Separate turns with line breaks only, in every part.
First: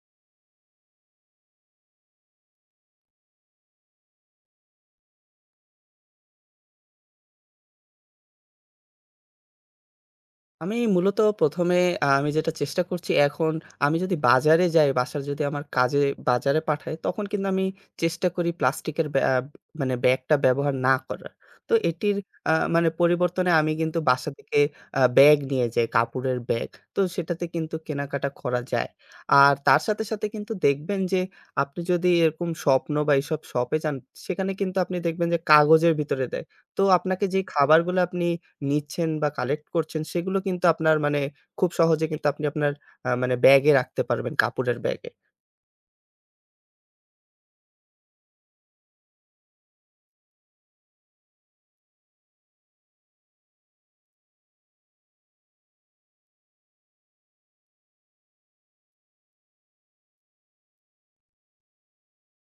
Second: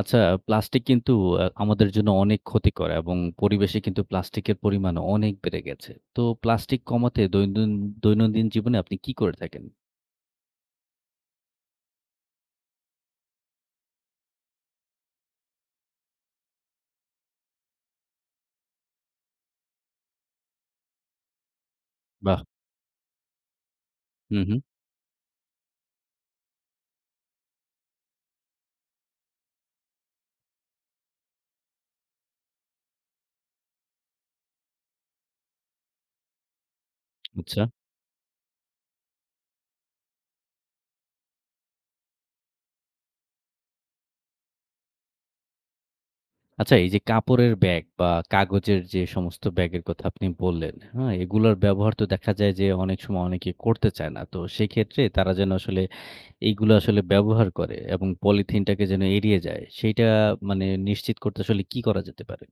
আচ্ছা, প্লাস্টিক কিন্তু আমাদের জন্য অনেক ক্ষতিকর এবং পরিবেশে কিন্তু প্লাস্টিকের পরিমাণ অনেক বেড়ে গেছে। তো প্লাস্টিক কমাতে দৈনন্দিন দৈনন্দিন জীবনে আপনি কি করে থাকেন?
আমি মূলত ১ম এ আমি যেটা চেষ্টা করছি এখন, আমি যদি বাজারে যাই, বাসার যদি আমার কাজে বাজারে পাঠায়, তখন কিন্তু আমি চেষ্টা করি প্লাস্টিকের ব্যা আ মানে ব্যাগটা ব্যবহার না করার। তো এটির
বাহ!
মানে পরিবর্তনে আমি কিন্তু বাসা
হুম,
থেকে
হুম।
ব্যাগ নিয়ে যাই, কাপড়ের ব্যাগ। তো সেটাতে কিন্তু কেনাকাটা করা যায়। আর তার সাথে, সাথে কিন্তু দেখবেন যে আপনি যদি এরকম স্বপ্ন বা এইসব শপে যান, সেখানে কিন্তু আপনি দেখবেন যে কাগজের ভিতরে দেয়। তো আপনাকে যে
আচ্ছা।
খাবারগুলো আপনি নিচ্ছেন বা কালেক্ট করছেন সেগুলো কিন্তু আপনার মানে খুব সহজে কিন্তু আপনি আপনার মানে ব্যাগে রাখতে পারবেন, কাপড়ের ব্যাগে।
আচ্ছা, এই যে কাপড়ের ব্যাগ বা কাগজের যে সমস্ত ব্যাগের কথা আপনি বললেন, হ্যাঁ? এগুলোর ব্যবহার তো দেখা যায় যে অনেক সময় অনেকে করতে চায় না। তো সেক্ষেত্রে তারা যেন আসলে এইগুলো আসলে ব্যবহার করে এবং পলিথিনটাকে যেন এড়িয়ে যায় সেইটা মানে নিশ্চিত করতে আসলে কি করা যেতে পারে?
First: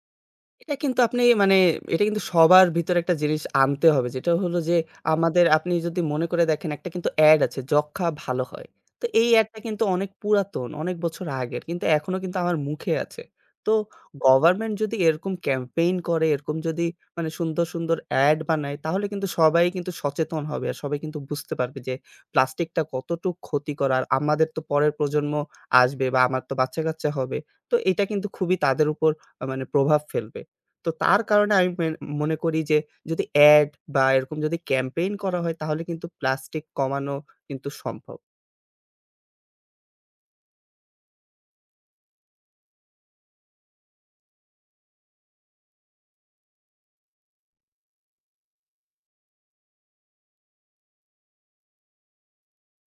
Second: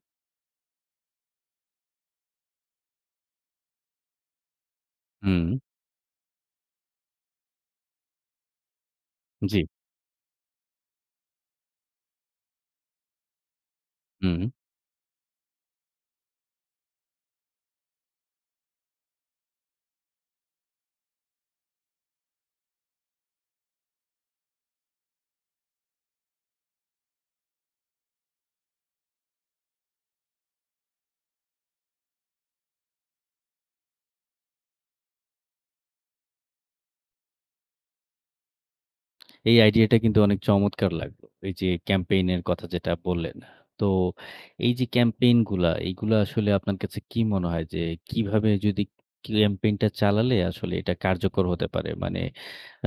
এটা কিন্তু আপনি মানে এটা কিন্তু সবার ভিতরে একটা জিনিস আনতে হবে। যেটা হলো যে আমাদের
হুম,
আপনি যদি মনে করে দেখেন, একটা কিন্তু এড আছে, "যক্ষা ভালো হয়।" তো এই
জি,
এডটা কিন্তু অনেক পুরাতন, অনেক বছর আগের। কিন্তু এখনো কিন্তু আমার মুখে আছে। তো
হুম।
গভর্নমেন্ট যদি এরকম ক্যাম্পেইন করে, এরকম যদি মানে সুন্দর, সুন্দর এড বানায়, তাহলে কিন্তু সবাই কিন্তু সচেতন হবে। আর সবাই কিন্তু বুঝতে পারবে যে প্লাস্টিকটা কতটুক ক্ষতিকর। আর আমাদের তো পরের প্রজন্ম আসবে বা আমার তো বাচ্চা-কাচ্চা হবে। তো এটা কিন্তু খুবই তাদের উপর মানে প্রভাব ফেলবে। তো তার কারণে আমি মনে করি যে যদি অ্যাড বা এরকম যদি ক্যাম্পেইন করা হয়, তাহলে কিন্তু প্লাস্টিক কমানো কিন্তু সম্ভব।
এই আইডিয়াটা কিন্তু অনেক চমৎকার লাগলো। এই যে ক্যাম্পেইন এর কথা যেটা বললেন। তো এই যে ক্যাম্পেইন গুলা, এইগুলা আসলে আপনার কাছে কি মনে হয় যে কিভাবে যদি ক্যাম্পেইনটা চালালে আসলে এটা কার্যকর হতে পারে? মানে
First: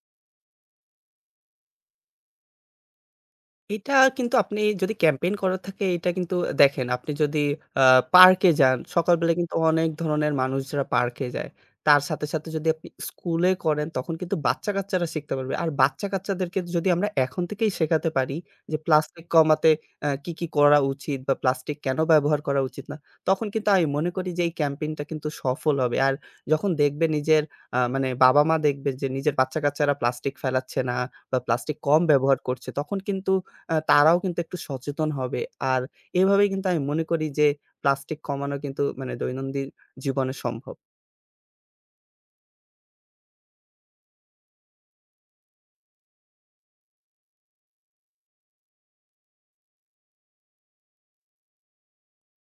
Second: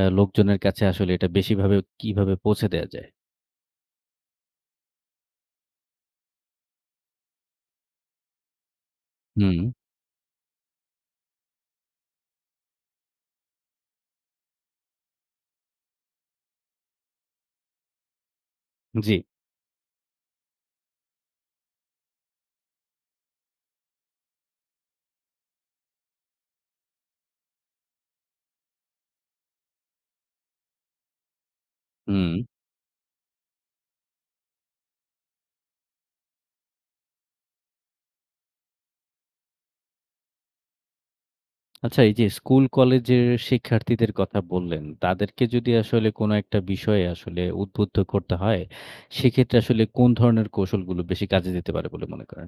লোকজনের কাছে আসলে এটা বেশিভাবে কিভাবে পৌঁছে দেয়া যায়?
এটা কিন্তু আপনি যদি ক্যাম্পেইন করা থাকে, এটা কিন্তু দেখেন, আপনি যদি আ পার্কে যান, সকালবেলা কিন্তু
হুম,
অনেক ধরনের মানুষরা পার্কে যায়। তার সাথে, সাথে যদি আপনি স্কুলে করেন, তখন কিন্তু বাচ্চা-কাচ্চারা শিখতে পারবে। আর বাচ্চা-কাচ্চাদেরকে যদি আমরা এখন থেকেই শেখাতে পারি যে
জি,
প্লাস্টিক কমাতে কি, কি করা উচিত বা প্লাস্টিক কেন ব্যবহার করা উচিত না? তখন কিন্তু আমি মনে করি যে এই ক্যাম্পেইনটা কিন্তু সফল হবে। আর যখন দেখবে নিজের মানে বাবা-মা দেখবে যে নিজের বাচ্চা-কাচ্চারা প্লাস্টিক ফেলাচ্ছে না বা প্লাস্টিক কম
হুম।
ব্যবহার করছে, তখন কিন্তু তারাও কিন্তু একটু সচেতন হবে। আর এভাবেই কিন্তু আমি মনে করি যে প্লাস্টিক কমানো কিন্তু মানে দৈনন্দিন জীবনে সম্ভব।
আচ্ছা, এই যে স্কুল কলেজের শিক্ষার্থীদের কথা বললেন, তাদেরকে যদি আসলে কোনো একটা বিষয়ে আসলে উদ্বুদ্ধ করতে হয়, সেক্ষেত্রে আসলে কোন ধরনের কৌশলগুলো বেশি কাজে দিতে পারে বলে মনে করেন?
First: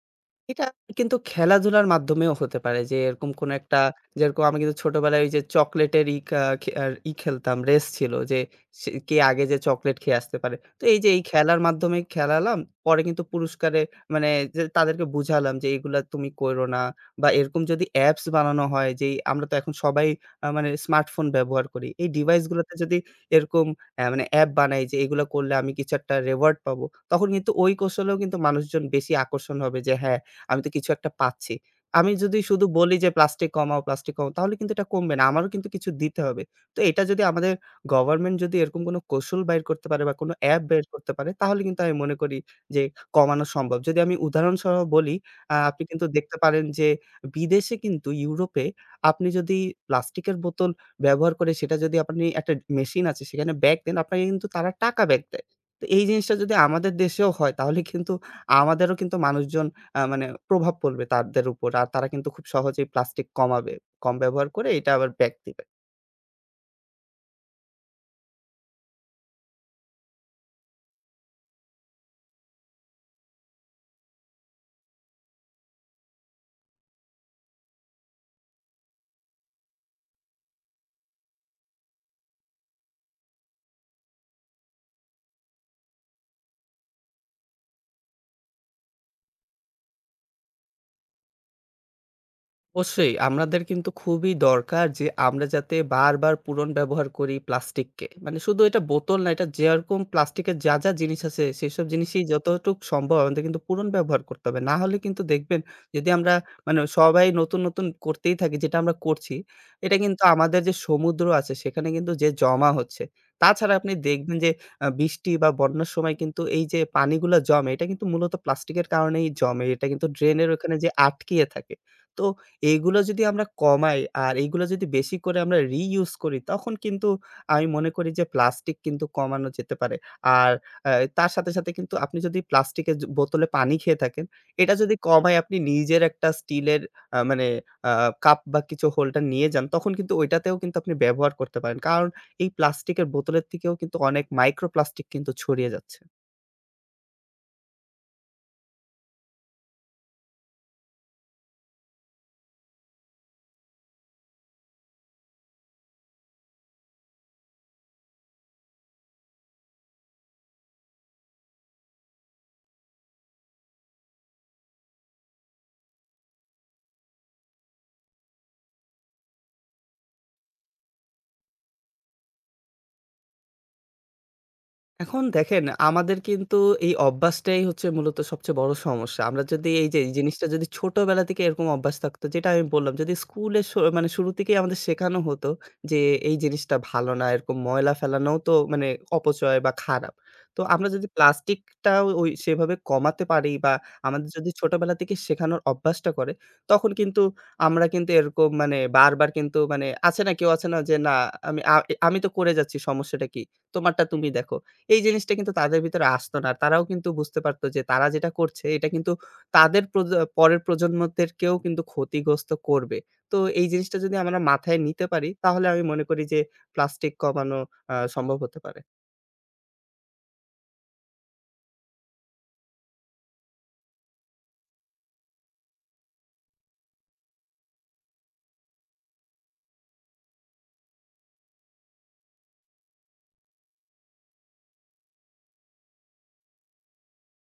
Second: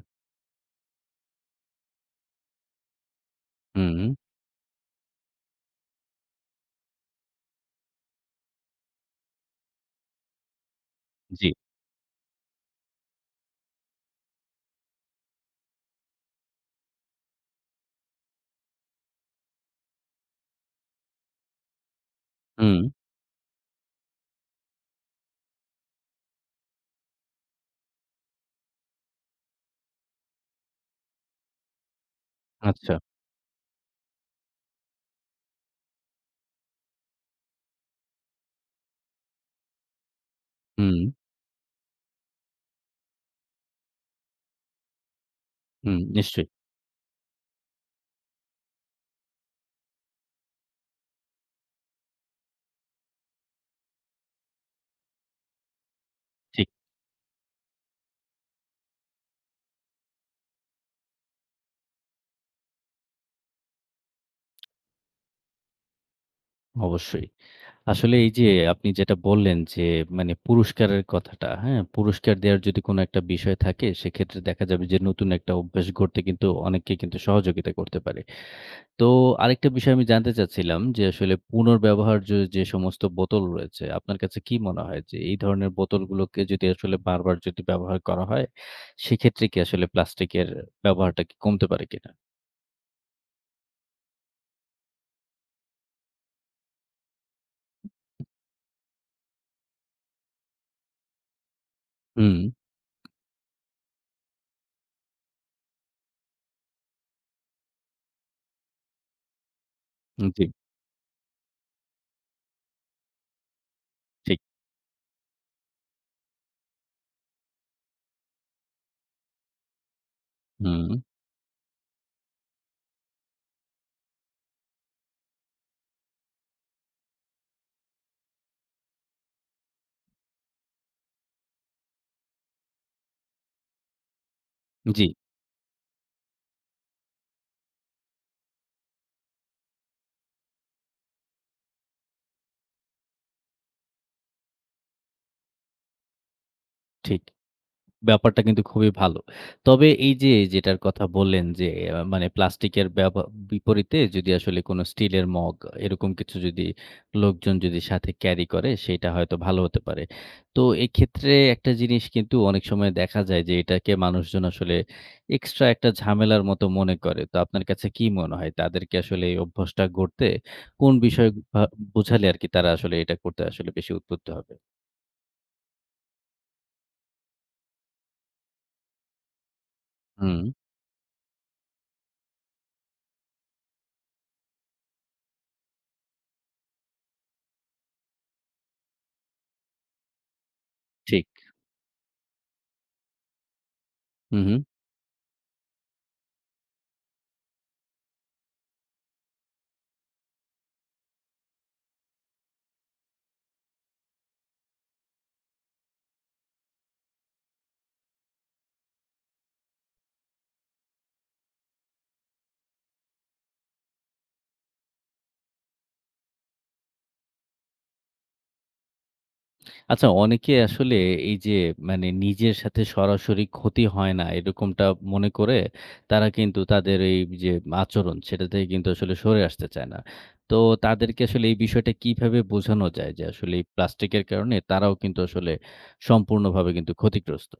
এটা কিন্তু খেলাধুলার মাধ্যমেও হতে পারে, যে এরকম কোন একটা
হুম।
যেরকম আমি কিন্তু ছোটবেলায় ওই যে চকোলেটের ই কা খে আর ই খেলতাম, রেস ছিল যে সে কে আগে যে চকোলেট খেয়ে আসতে পারে। তো এই যে এই
জি।
খেলার মাধ্যমে খেলালাম, পরে কিন্তু পুরস্কারে মানে যে তাদেরকে বুঝালাম যে এগুলা তুমি করো না, বা এরকম যদি অ্যাপস বানানো হয়, যেই আমরা তো এখন সবাই মানে স্মার্টফোন ব্যবহার করি। এই ডিভাইস গুলাতে
হুম,
যদি এরকম মানে অ্যাপ বানাই যে এগুলা করলে আমি কিছু একটা রেওয়ার্ড পাবো, তখন কিন্তু ওই কৌশলেও কিন্তু মানুষজন বেশি আকর্ষণ হবে যে হ্যাঁ, আমি তো কিছু একটা পাচ্ছি। আমি যদি শুধু
আচ্ছা।
বলি যে প্লাস্টিক কমাও, প্লাস্টিক কমাও, তাহলে কিন্তু এটা কমবে না। আমারও কিন্তু কিছু দিতে হবে। তো এটা যদি আমাদের গভর্নমেন্ট যদি এরকম কোনো কৌশল বাইর করতে পারে বা কোনো অ্যাপ বের
হুম,
করতে পারে, তাহলে কিন্তু আমি মনে করি যে কমানো সম্ভব। যদি আমি উদাহরণসহ বলি, আপনি
হুম,
কিন্তু দেখতে
নিশ্চয়ই।
পারেন যে বিদেশে কিন্তু ইউরোপে আপনি যদি প্লাস্টিকের বোতল ব্যবহার করে সেটা যদি আপনি একটা মেশিন আছে সেখানে ব্যাগ দেন, আপনাকে কিন্তু তারা টাকা ব্যাক দেয়। তো এই জিনিসটা যদি
ঠিক,
আমাদের দেশেও হয়, তাহলে কিন্তু আমাদেরও কিন্তু মানুষজন মানে প্রভাব পড়বে তাদের উপর। আর তারা কিন্তু খুব সহজেই প্লাস্টিক কমাবে। কম ব্যবহার করে এটা আবার ব্যাক দিবে।
অবশ্যই। আসলে এই যে আপনি যেটা বললেন যে মানে পুরস্কারের কথাটা, হ্যাঁ? পুরস্কার দেওয়ার যদি কোনো একটা বিষয় থাকে সেক্ষেত্রে দেখা যাবে যে নতুন একটা অভ্যাস গড়তে কিন্তু অনেকেই কিন্তু সহযোগিতা করতে পারে। তো আরেকটা বিষয় আমি জানতে চাচ্ছিলাম যে আসলে পুনর্ব্যবহার্য যে সমস্ত বোতল রয়েছে, আপনার কাছে কি মনে হয় যে এই ধরনের বোতলগুলোকে যদি আসলে বারবার যদি ব্যবহার করা হয় সেক্ষেত্রে কি আসলে প্লাস্টিকের ব্যবহারটা কি কমতে পারে কিনা?
অবশ্যই আমাদের কিন্তু খুবই দরকার যে আমরা যাতে বারবার পুনর ব্যবহার করি প্লাস্টিককে। মানে শুধু এটা বোতল না, এটা যেরকম প্লাস্টিকের যা, যা জিনিস আছে সেসব জিনিসই
হুম,
যতটুক সম্ভব আমাদের কিন্তু পুনর্ব্যবহার করতে হবে। না হলে কিন্তু দেখবেন, যদি আমরা মানে সবাই নতুন, নতুন করতেই থাকি যেটা আমরা করছি, এটা কিন্তু
জি।
আমাদের যে সমুদ্র আছে সেখানে কিন্তু যে জমা হচ্ছে। তাছাড়া আপনি দেখবেন
ঠিক।
যে বৃষ্টি বা বন্যার সময় কিন্তু এই যে পানিগুলা জমে, এটা কিন্তু মূলত প্লাস্টিকের কারণেই জমে। এটা কিন্তু ড্রেনের ওখানে
হুম,
যেয়ে আটকিয়ে থাকে। তো এগুলো যদি আমরা কমাই আর এগুলো যদি বেশি করে আমরা রিইউজ করি, তখন কিন্তু আমি মনে করি যে প্লাস্টিক কিন্তু কমানো যেতে পারে। আর আ তার সাথে, সাথে কিন্তু আপনি যদি প্লাস্টিকের বোতলে পানি খেয়ে থাকেন, এটা যদি
জি,
কমায় আপনি নিজের একটা স্টিলের মানে আ কাপ বা কিছু হোল্ডার নিয়ে যান, তখন কিন্তু ওইটাতেও কিন্তু আপনি ব্যবহার করতে পারেন। কারণ এই প্লাস্টিকের বোতলের থেকেও কিন্তু অনেক মাইক্রোপ্লাস্টিক কিন্তু ছড়িয়ে যাচ্ছে।
ঠিক। ব্যাপারটা কিন্তু খুবই ভালো। তবে এই যে যেটার কথা বললেন যে মানে প্লাস্টিকের বিপরীতে যদি আসলে কোনো স্টিলের মগ এরকম কিছু যদি লোকজন যদি সাথে ক্যারি করে সেটা হয়তো ভালো হতে পারে। তো এক্ষেত্রে একটা জিনিস কিন্তু অনেক সময় দেখা যায় যে এটাকে মানুষজন আসলে এক্সট্রা একটা ঝামেলার মতো মনে করে। তো আপনার কাছে কি মনে হয় তাদেরকে আসলে এই অভ্যাসটা গড়তে কোন বিষয় ভা বোঝালে আরকি তারা আসলে এটা করতে আসলে বেশি উদ্বুদ্ধ হবে?
এখন দেখেন আমাদের কিন্তু এই অভ্যাসটাই হচ্ছে মূলত সবচেয়ে বড় সমস্যা। আমরা যদি এই যে এই
হুম,
জিনিসটা যদি ছোটবেলা থেকে এরকম অভ্যাস থাকতো, যেটা আমি বললাম, যদি স্কুলের মানে শুরু থেকেই আমাদের শেখানো হতো যে এই জিনিসটা ভালো না, এরকম ময়লা ফেলানোও তো মানে অপচয় বা খারাপ। তো আমরা যদি
ঠিক।
প্লাস্টিকটাও ওই সেভাবে কমাতে পারি বা আমাদের
হু,
যদি
হু।
ছোটবেলা থেকে শেখানোর অভ্যাসটা করে, তখন কিন্তু আমরা কিন্তু এরকম মানে বারবার কিন্তু মানে আছে না, কেউ আছে না যে না আমি আ আমি তো করে যাচ্ছি সমস্যাটা কি? তোমারটা তুমি দেখো। এই জিনিসটা কিন্তু তাদের ভিতরে আসতো না। তারাও কিন্তু বুঝতে পারতো যে তারা যেটা করছে এটা কিন্তু তাদের পরের প্রজন্মদেরকেও কিন্তু ক্ষতিগ্রস্ত করবে। তো এই জিনিসটা যদি আমরা মাথায় নিতে পারি, তাহলে আমি মনে করি যে প্লাস্টিক কমানো সম্ভব হতে পারে।
আচ্ছা, অনেকে আসলে এই যে মানে নিজের সাথে সরাসরি ক্ষতি হয় না এরকমটা মনে করে তারা কিন্তু তাদের এই যে আচরণ সেটা থেকে কিন্তু আসলে সরে আসতে চায় না। তো তাদেরকে আসলে এই বিষয়টা কিভাবে বোঝানো যায় যে আসলে এই প্লাস্টিকের কারণে তারাও কিন্তু আসলে সম্পূর্ণভাবে কিন্তু ক্ষতিগ্রস্ত?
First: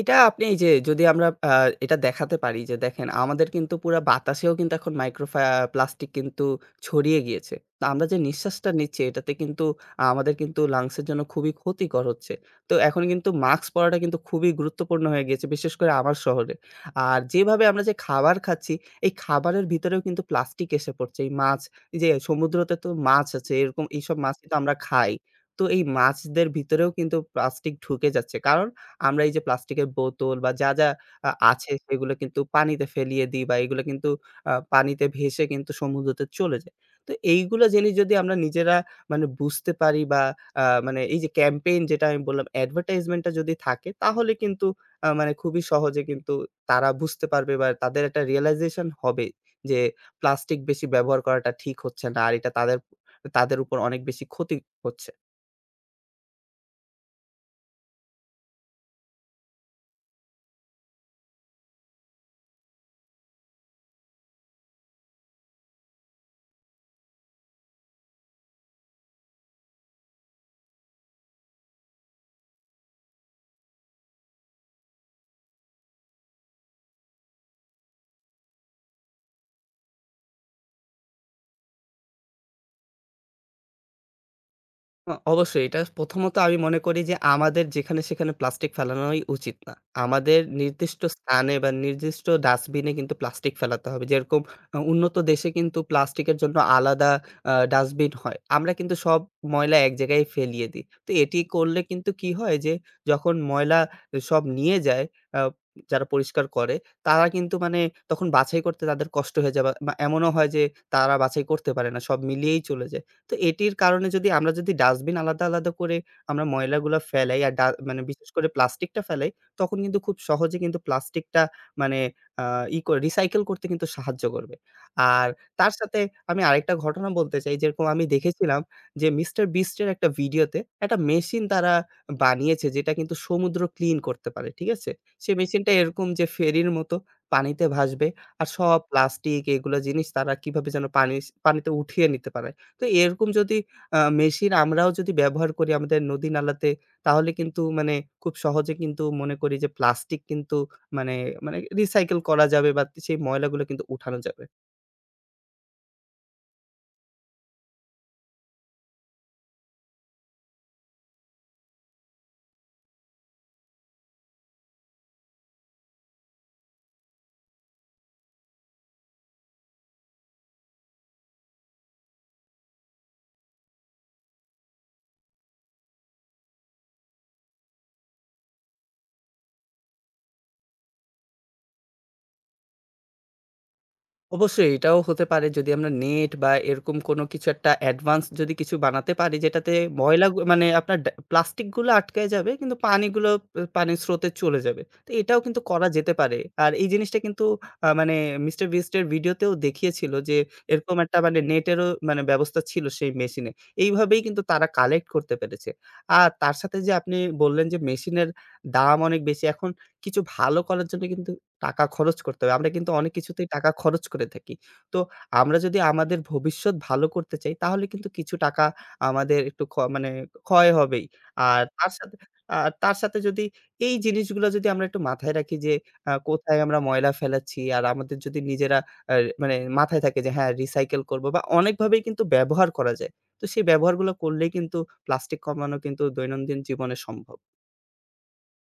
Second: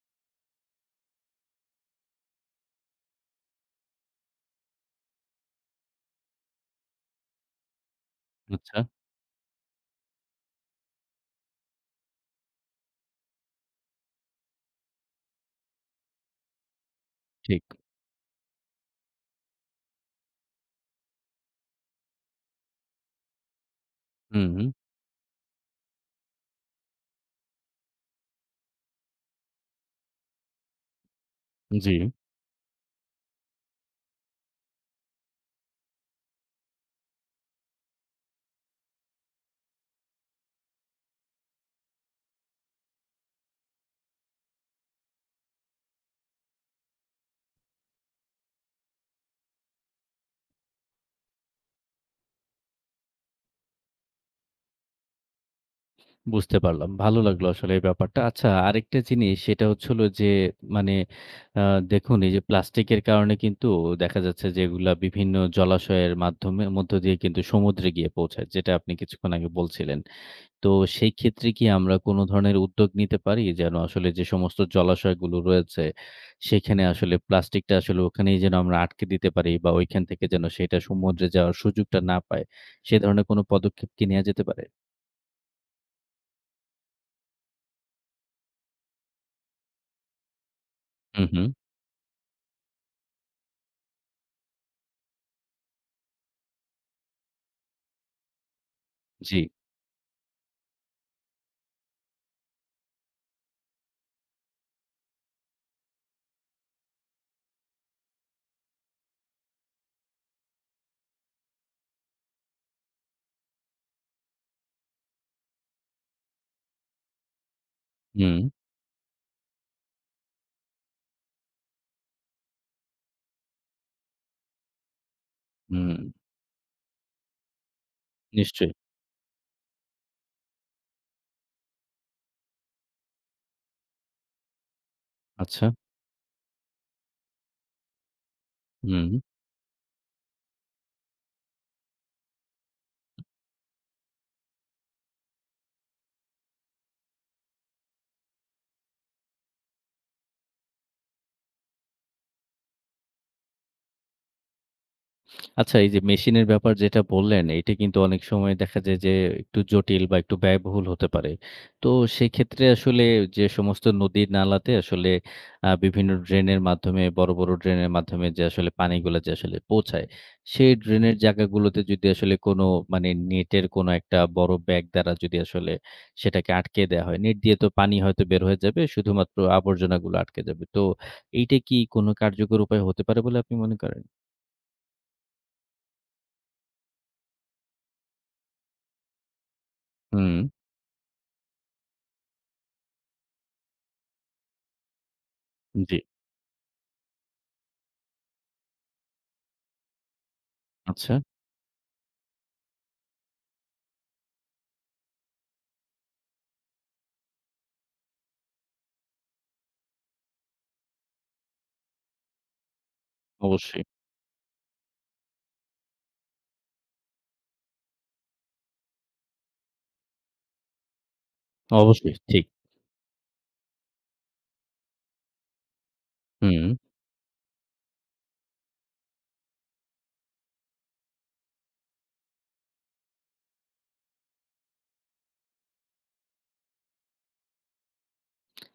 এটা আপনি এই যে যদি আমরা এটা দেখাতে পারি যে দেখেন, আমাদের কিন্তু পুরা বাতাসেও কিন্তু এখন প্লাস্টিক কিন্তু ছড়িয়ে গিয়েছে। তো আমরা যে নিঃশ্বাসটা
আচ্ছা,
নিচ্ছি, এটাতে কিন্তু আমাদের কিন্তু লাংসের জন্য খুবই ক্ষতিকর হচ্ছে। তো এখন কিন্তু মাস্ক পরাটা কিন্তু খুবই গুরুত্বপূর্ণ হয়ে গিয়েছে, বিশেষ করে আমার শহরে। আর
ঠিক।
যেভাবে আমরা যে খাবার খাচ্ছি, এই খাবারের ভিতরেও কিন্তু প্লাস্টিক এসে পড়ছে। এই মাছ এই যে সমুদ্রতে তো মাছ আছে, এরকম এইসব
হুম,
মাছই তো
হুম।
আমরা খাই। তো এই মাছদের ভিতরেও কিন্তু প্লাস্টিক ঢুকে যাচ্ছে। কারণ আমরা এই যে প্লাস্টিকের বোতল বা যা, যা আছে
জি।
সেগুলো কিন্তু পানিতে ফেলিয়ে দিই বা এগুলো কিন্তু পানিতে ভেসে কিন্তু সমুদ্রতে চলে যায়। তো এইগুলো জিনিস যদি আমরা নিজেরা মানে বুঝতে পারি বা মানে এই যে ক্যাম্পেইন যেটা আমি বললাম, অ্যাডভার্টাইজমেন্ট টা যদি থাকে, তাহলে কিন্তু মানে খুবই সহজে কিন্তু তারা বুঝতে পারবে বা তাদের একটা রিয়ালাইজেশন হবে যে প্লাস্টিক বেশি ব্যবহার করাটা ঠিক হচ্ছে না। আর এটা তাদের, তাদের উপর অনেক বেশি ক্ষতি হচ্ছে।
বুঝতে পারলাম। ভালো লাগলো আসলে এই ব্যাপারটা। আচ্ছা, আরেকটা জিনিস সেটা হচ্ছে হলো যে মানে আ দেখুন, এই যে প্লাস্টিকের কারণে কিন্তু দেখা যাচ্ছে যে এগুলা বিভিন্ন জলাশয়ের মাধ্যমে মধ্য দিয়ে কিন্তু সমুদ্রে গিয়ে পৌঁছায়। যেটা আপনি কিছুক্ষণ আগে বলছিলেন। তো সেই ক্ষেত্রে কি আমরা কোনো ধরনের উদ্যোগ নিতে পারি? যেন আসলে যে সমস্ত জলাশয়গুলো রয়েছে সেখানে আসলে প্লাস্টিকটা আসলে ওখানেই যেন আমরা আটকে দিতে পারি বা ওইখান থেকে যেন সেটা সমুদ্রে যাওয়ার সুযোগটা না পায়। সে ধরনের কোনো পদক্ষেপ কি নেয়া যেতে পারে?
অবশ্যই এটা প্রথমত আমি মনে করি যে আমাদের যেখানে সেখানে প্লাস্টিক ফেলানোই উচিত না। আমাদের নির্দিষ্ট
হু, হু।
স্থানে বা নির্দিষ্ট ডাস্টবিনে কিন্তু প্লাস্টিক ফেলাতে হবে। যেরকম উন্নত দেশে কিন্তু প্লাস্টিকের জন্য আলাদা ডাস্টবিন হয়। আমরা কিন্তু সব
জি।
ময়লা এক জায়গায় ফেলিয়ে দিই। তো এটি করলে কিন্তু কি হয় যে যখন ময়লা সব নিয়ে যায়, আ যারা পরিষ্কার করে, তারা কিন্তু মানে তখন বাছাই করতে তাদের কষ্ট হয়ে যায়, বা বা এমনও হয় যে তারা বাছাই করতে পারে না। সব মিলিয়েই চলে যায়। তো এটির কারণে যদি আমরা, যদি ডাস্টবিন আলাদা, আলাদা করে আমরা ময়লাগুলা ফেলাই আর মানে বিশেষ
হুম।
করে প্লাস্টিকটা ফেলাই, তখন কিন্তু খুব সহজে কিন্তু প্লাস্টিকটা মানে আ ই করে রিসাইকেল করতে কিন্তু সাহায্য করবে। আর তার
হুম,
সাথে আমি আরেকটা ঘটনা বলতে চাই, যেরকম আমি দেখেছিলাম
নিশ্চয়ই।
যে মিস্টার বিস্ট এর একটা ভিডিওতে একটা মেশিন তারা বানিয়েছে যেটা কিন্তু সমুদ্র ক্লিন করতে পারে। ঠিক আছে? সেই
আচ্ছা,
মেশিনটা এরকম যে ফেরির মতো পানিতে ভাসবে, আর সব
হুম।
প্লাস্টিক এগুলা জিনিস তারা কিভাবে যেন পানিতে উঠিয়ে নিতে পারে। তো এরকম যদি মেশিন আমরাও যদি ব্যবহার করি আমাদের নদী নালাতে, তাহলে কিন্তু মানে খুব সহজে কিন্তু মনে করি যে প্লাস্টিক কিন্তু মানে, মানে রিসাইকেল করা যাবে বা সেই ময়লাগুলো কিন্তু উঠানো যাবে।
আচ্ছা, এই যে মেশিনের ব্যাপার যেটা বললেন, এটা কিন্তু অনেক সময় দেখা যায় যে একটু জটিল বা একটু ব্যয়বহুল হতে পারে। তো সেক্ষেত্রে আসলে যে সমস্ত নদীর নালাতে আসলে বিভিন্ন ড্রেনের মাধ্যমে বড়, বড় ড্রেনের মাধ্যমে যে আসলে পানিগুলা যে আসলে পৌঁছায়, সেই ড্রেনের জায়গাগুলোতে যদি আসলে কোনো মানে নেটের কোনো একটা বড় ব্যাগ দ্বারা যদি আসলে সেটাকে আটকে দেয়া হয়, নেট দিয়ে তো পানি হয়তো বের হয়ে যাবে, শুধুমাত্র আবর্জনাগুলো আটকে যাবে। তো এইটা কি কোনো কার্যকর উপায় হতে পারে বলে আপনি মনে করেন?
অবশ্যই এটাও হতে পারে, যদি আমরা নেট বা এরকম কোনো কিছু একটা অ্যাডভান্স যদি কিছু বানাতে পারি যেটাতে
হুম,
মানে আপনার প্লাস্টিকগুলো আটকায় যাবে, কিন্তু পানিগুলো পানির স্রোতে চলে যাবে, তো এটাও কিন্তু করা
জি।
যেতে পারে। আর এই জিনিসটা কিন্তু মানে মিস্টার বিস্টের ভিডিওতেও দেখিয়েছিল যে এরকম
আচ্ছা,
একটা মানে নেটেরও মানে ব্যবস্থা ছিল সেই মেশিনে। এইভাবেই কিন্তু তারা কালেক্ট করতে পেরেছে। আর তার সাথে যে আপনি বললেন যে মেশিনের দাম অনেক বেশি, এখন কিছু ভালো করার জন্য কিন্তু টাকা খরচ করতে হবে। আমরা কিন্তু অনেক কিছুতেই টাকা
অবশ্যই,
খরচ করে থাকি। তো আমরা যদি আমাদের ভবিষ্যৎ ভালো করতে চাই, তাহলে কিন্তু কিছু টাকা আমাদের একটু মানে ক্ষয় হবেই। আর তার
অবশ্যই
সাথে
ঠিক।
যদি এই জিনিসগুলো যদি আমরা একটু মাথায় রাখি যে কোথায়
হুম।
আমরা ময়লা ফেলাচ্ছি আর আমাদের যদি নিজেরা আ মানে মাথায় থাকে যে হ্যাঁ, রিসাইকেল করব বা অনেকভাবেই কিন্তু ব্যবহার করা যায়। তো সেই ব্যবহারগুলো করলেই কিন্তু প্লাস্টিক কমানো কিন্তু দৈনন্দিন জীবনে সম্ভব।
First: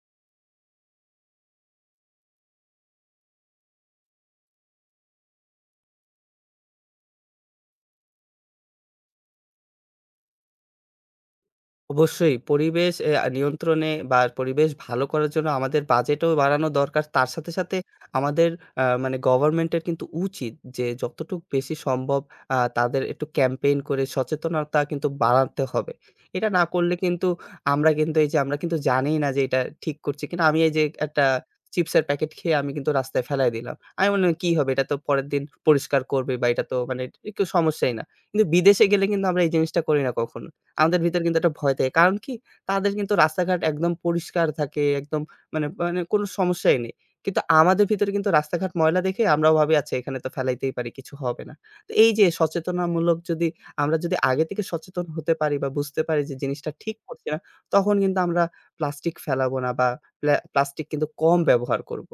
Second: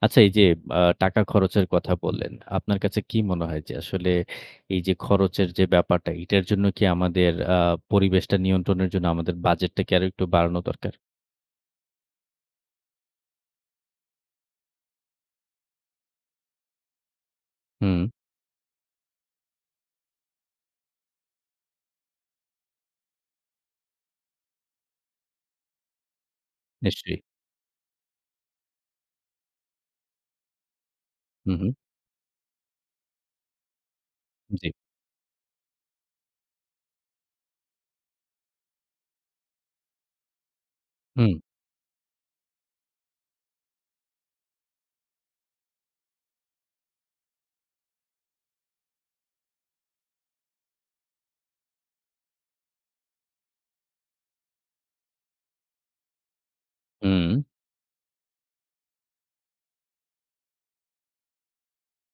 আচ্ছা, এই যে টাকা খরচের কথা বললেন। আপনার কাছে কি মনে হয় যে আসলে এই যে খরচের যে ব্যাপারটা এটার জন্য কি আমাদের পরিবেশটা নিয়ন্ত্রণের জন্য আমাদের বাজেটটা কি আরো একটু বাড়ানো দরকার?
অবশ্যই পরিবেশ এ নিয়ন্ত্রণে বা পরিবেশ ভালো করার জন্য আমাদের বাজেটও বাড়ানো দরকার। তার সাথে, সাথে
হুম,
আমাদের মানে গভর্নমেন্টের কিন্তু উচিত যে যতটুক বেশি সম্ভব তাদের একটু ক্যাম্পেইন করে সচেতনতা কিন্তু বাড়াতে হবে। এটা না করলে
নিশ্চয়ই।
কিন্তু আমরা কিন্তু এই যে আমরা কিন্তু জানিই না যে এটা ঠিক করছি কিনা। আমি এই যে একটা
হুম, হুম।
চিপসের প্যাকেট খেয়ে আমি কিন্তু রাস্তায় ফেলায় দিলাম। আমি মনে করি, "কি
জি।
হবে? এটা তো পরের দিন পরিষ্কার করবে বা এটা তো মানে একটু সমস্যাই না।" কিন্তু বিদেশে গেলে কিন্তু আমরা এই জিনিসটা করি না কখনো। আমাদের ভিতরে
হুম,
কিন্তু একটা ভয় থাকে। কারণ কি? তাদের কিন্তু রাস্তাঘাট একদম পরিষ্কার থাকে, একদম মানে মানে কোনো সমস্যাই নেই। কিন্তু আমাদের ভিতরে কিন্তু রাস্তাঘাট ময়লা দেখে আমরাও ভাবি, "আচ্ছা, এখানে তো ফেলাইতেই পারি, কিছু হবে না।" তো এই যে সচেতনামূলক, যদি আমরা যদি আগে থেকে সচেতন হতে পারি বা বুঝতে পারি যে জিনিসটা ঠিক
হুম।
করছি না, তখন কিন্তু আমরা প্লাস্টিক ফেলাবো না বা প্লাস্টিক কিন্তু কম ব্যবহার করব।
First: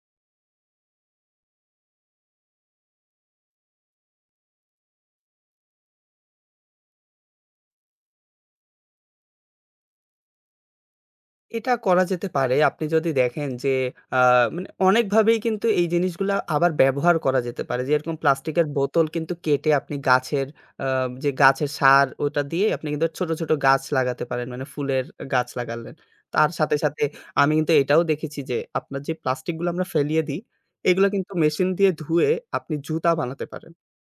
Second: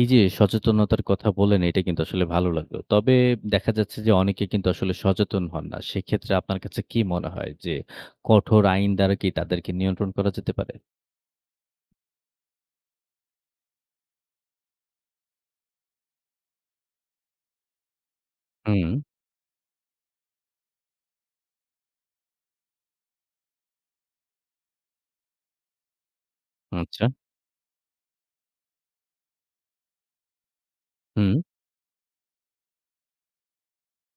এই যে সচেতনতার কথা বললেন এটা কিন্তু আসলে ভালো লাগলো। তবে দেখা যাচ্ছে যে অনেকে কিন্তু আসলে সচেতন হন না। সেক্ষেত্রে আপনার কাছে কি মনে হয় যে কঠোর আইন দ্বারা কি তাদেরকে নিয়ন্ত্রণ করা যেতে পারে?
এটা করা যেতে পারে। আপনি যদি দেখেন যে আ মানে অনেকভাবেই কিন্তু এই জিনিসগুলা আবার ব্যবহার করা যেতে পারে। যেরকম প্লাস্টিকের
হুম,
বোতল কিন্তু কেটে আপনি গাছের আ যে গাছের সার ওটা দিয়ে আপনি কিন্তু ছোট, ছোট গাছ লাগাতে পারেন। মানে ফুলের গাছ লাগালেন। তার সাথে, সাথে
আচ্ছা।
আমি কিন্তু এটাও দেখেছি যে আপনার যে প্লাস্টিকগুলো আমরা ফেলিয়ে দিই, এগুলো কিন্তু
হুম,
মেশিন দিয়ে ধুয়ে আপনি জুতা বানাতে পারেন।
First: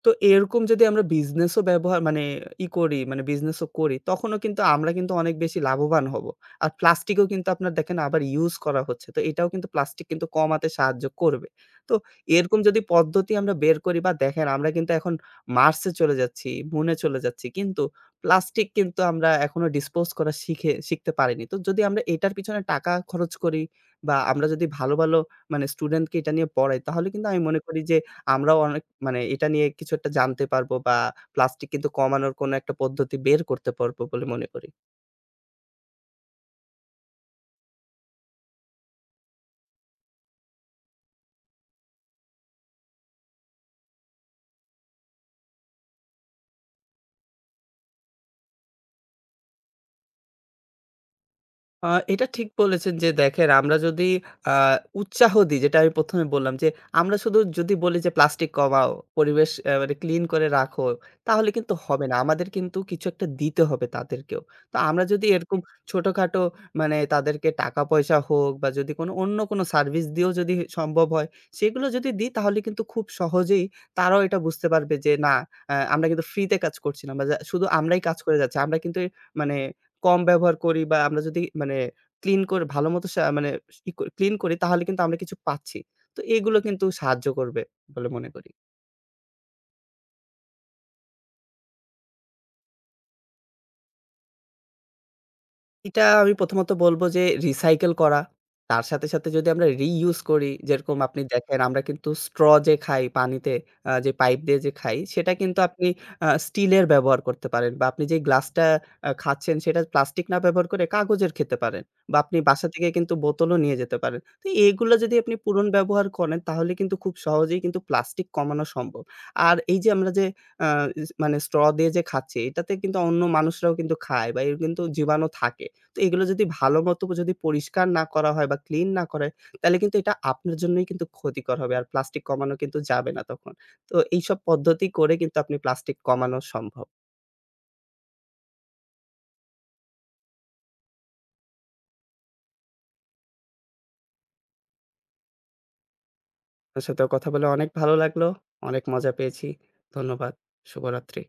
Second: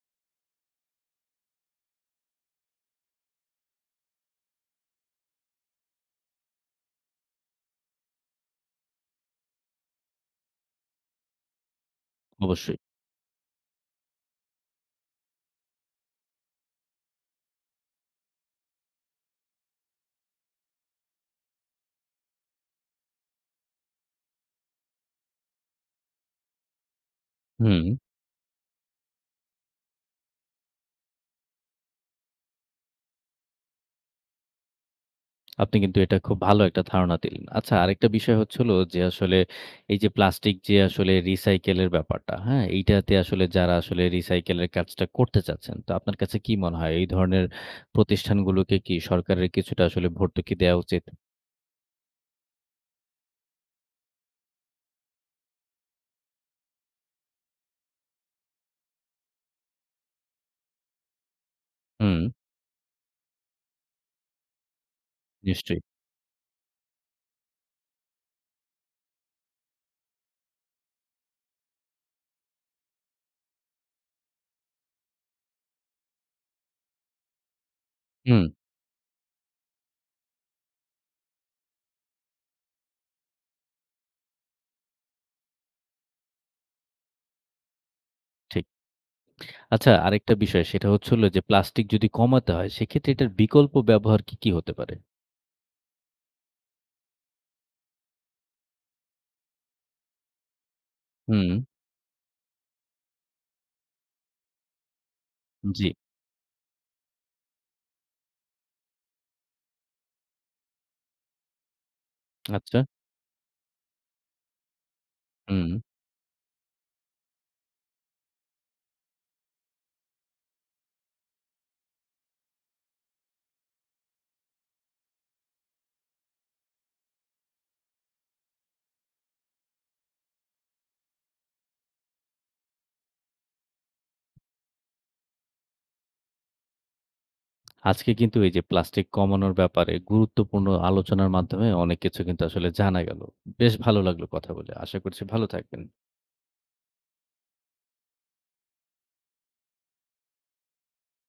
তো এরকম যদি আমরা বিজনেসও ব্যবহার মানে করি, মানে বিজনেসও করি, তখনও কিন্তু আমরা কিন্তু অনেক বেশি লাভবান হব। আর প্লাস্টিকও কিন্তু আপনার দেখেন আবার ইউজ করা হচ্ছে। তো এটাও কিন্তু প্লাস্টিক কিন্তু কমাতে সাহায্য করবে। তো এরকম
অবশ্যই।
যদি পদ্ধতি আমরা বের করি, বা দেখেন আমরা কিন্তু এখন মার্সে চলে যাচ্ছি, মুনে চলে যাচ্ছি। কিন্তু প্লাস্টিক কিন্তু আমরা এখনো ডিসপোজ করা শিখতে পারিনি। তো যদি আমরা এটার পিছনে টাকা খরচ করি বা আমরা যদি ভালো, ভালো মানে স্টুডেন্টকে এটা নিয়ে পড়াই, তাহলে কিন্তু আমি মনে করি
হুম।
যে আমরাও অনেক মানে এটা নিয়ে কিছু একটা জানতে পারবো বা প্লাস্টিক কিন্তু কমানোর কোনো একটা পদ্ধতি বের করতে পারবো বলে মনে করি।
আপনি কিন্তু এটা খুব ভালো একটা ধারণা দিলেন। আচ্ছা, আরেকটা বিষয় হচ্ছে হলো যে আসলে এই যে প্লাস্টিক যে আসলে রিসাইকেল এর ব্যাপারটা, হ্যাঁ? এইটাতে আসলে যারা আসলে রিসাইকেল এর কাজটা করতে চাচ্ছেন, তো আপনার কাছে কি মনে হয় এই ধরনের প্রতিষ্ঠানগুলোকে কি সরকারের কিছুটা আসলে ভর্তুকি দেয়া উচিত?
আ এটা ঠিক বলেছেন যে দেখেন, আমরা যদি আ উৎসাহ দিই, যেটা আমি ১ম এ বললাম যে আমরা শুধু যদি বলি যে প্লাস্টিক কমাও, পরিবেশ মানে ক্লিন করে রাখো, তাহলে কিন্তু হবে না।
হুম,
আমাদের কিন্তু কিছু একটা দিতে হবে তাদেরকেও। তো আমরা যদি এরকম
নিশ্চয়ই।
ছোটখাটো মানে তাদেরকে টাকা পয়সা হোক বা যদি কোনো অন্য কোনো সার্ভিস দিয়েও যদি সম্ভব হয়, সেগুলো যদি দিই, তাহলে কিন্তু খুব সহজেই তারাও এটা বুঝতে পারবে যে না, আমরা কিন্তু ফ্রিতে কাজ করছি না বা যা শুধু আমরাই কাজ করে
হুম,
যাচ্ছি। আমরা কিন্তু মানে কম ব্যবহার করি বা আমরা যদি মানে ক্লিন করে ভালোমতো মানে ই ক্লিন করি, তাহলে কিন্তু আমরা কিছু পাচ্ছি। তো এগুলো কিন্তু সাহায্য করবে বলে মনে করি।
ঠিক। আচ্ছা, আরেকটা বিষয় সেটা হচ্ছে হলো যে প্লাস্টিক যদি কমাতে হয় সেক্ষেত্রে এটার বিকল্প ব্যবহার কি, কি হতে পারে?
এটা আমি প্রথমত বলবো যে রিসাইকেল করা। তার সাথে, সাথে যদি আমরা রিইউজ করি, যেরকম আপনি
হুম,
দেখেন আমরা কিন্তু স্ট্র যে খাই পানিতে, যে পাইপ দিয়ে যে খাই সেটা কিন্তু
জি।
আপনি স্টিলের ব্যবহার করতে পারেন বা আপনি যে গ্লাসটা খাচ্ছেন সেটা প্লাস্টিক না ব্যবহার করে কাগজের খেতে পারেন, বা আপনি বাসা
আচ্ছা।
থেকে কিন্তু বোতলও নিয়ে যেতে পারেন। তো এগুলো যদি আপনি
হুম।
পুনর্ব্যবহার করেন, তাহলে কিন্তু খুব সহজেই কিন্তু প্লাস্টিক কমানো সম্ভব। আর এই যে আমরা যে আ ইস মানে স্ট্র দিয়ে যে খাচ্ছি, এটাতে কিন্তু অন্য মানুষরাও কিন্তু খায় বা এর কিন্তু জীবাণু থাকে। তো এগুলো যদি ভালো মতো যদি পরিষ্কার না করা হয় বা ক্লিন না করে, তাহলে কিন্তু এটা আপনার জন্যই কিন্তু ক্ষতিকর হবে। আর প্লাস্টিক কমানো কিন্তু যাবে না তখন। তো এইসব পদ্ধতি করে কিন্তু আপনি প্লাস্টিক কমানো সম্ভব।
আজকে কিন্তু এই যে প্লাস্টিক কমানোর ব্যাপারে গুরুত্বপূর্ণ আলোচনার মাধ্যমে অনেক কিছু কিন্তু আসলে জানা গেল। বেশ ভালো লাগলো কথা বলে। আশা করছি ভালো থাকবেন।
আপনার সাথেও কথা বলে অনেক ভালো লাগলো। অনেক মজা পেয়েছি। ধন্যবাদ। শুভরাত্রি।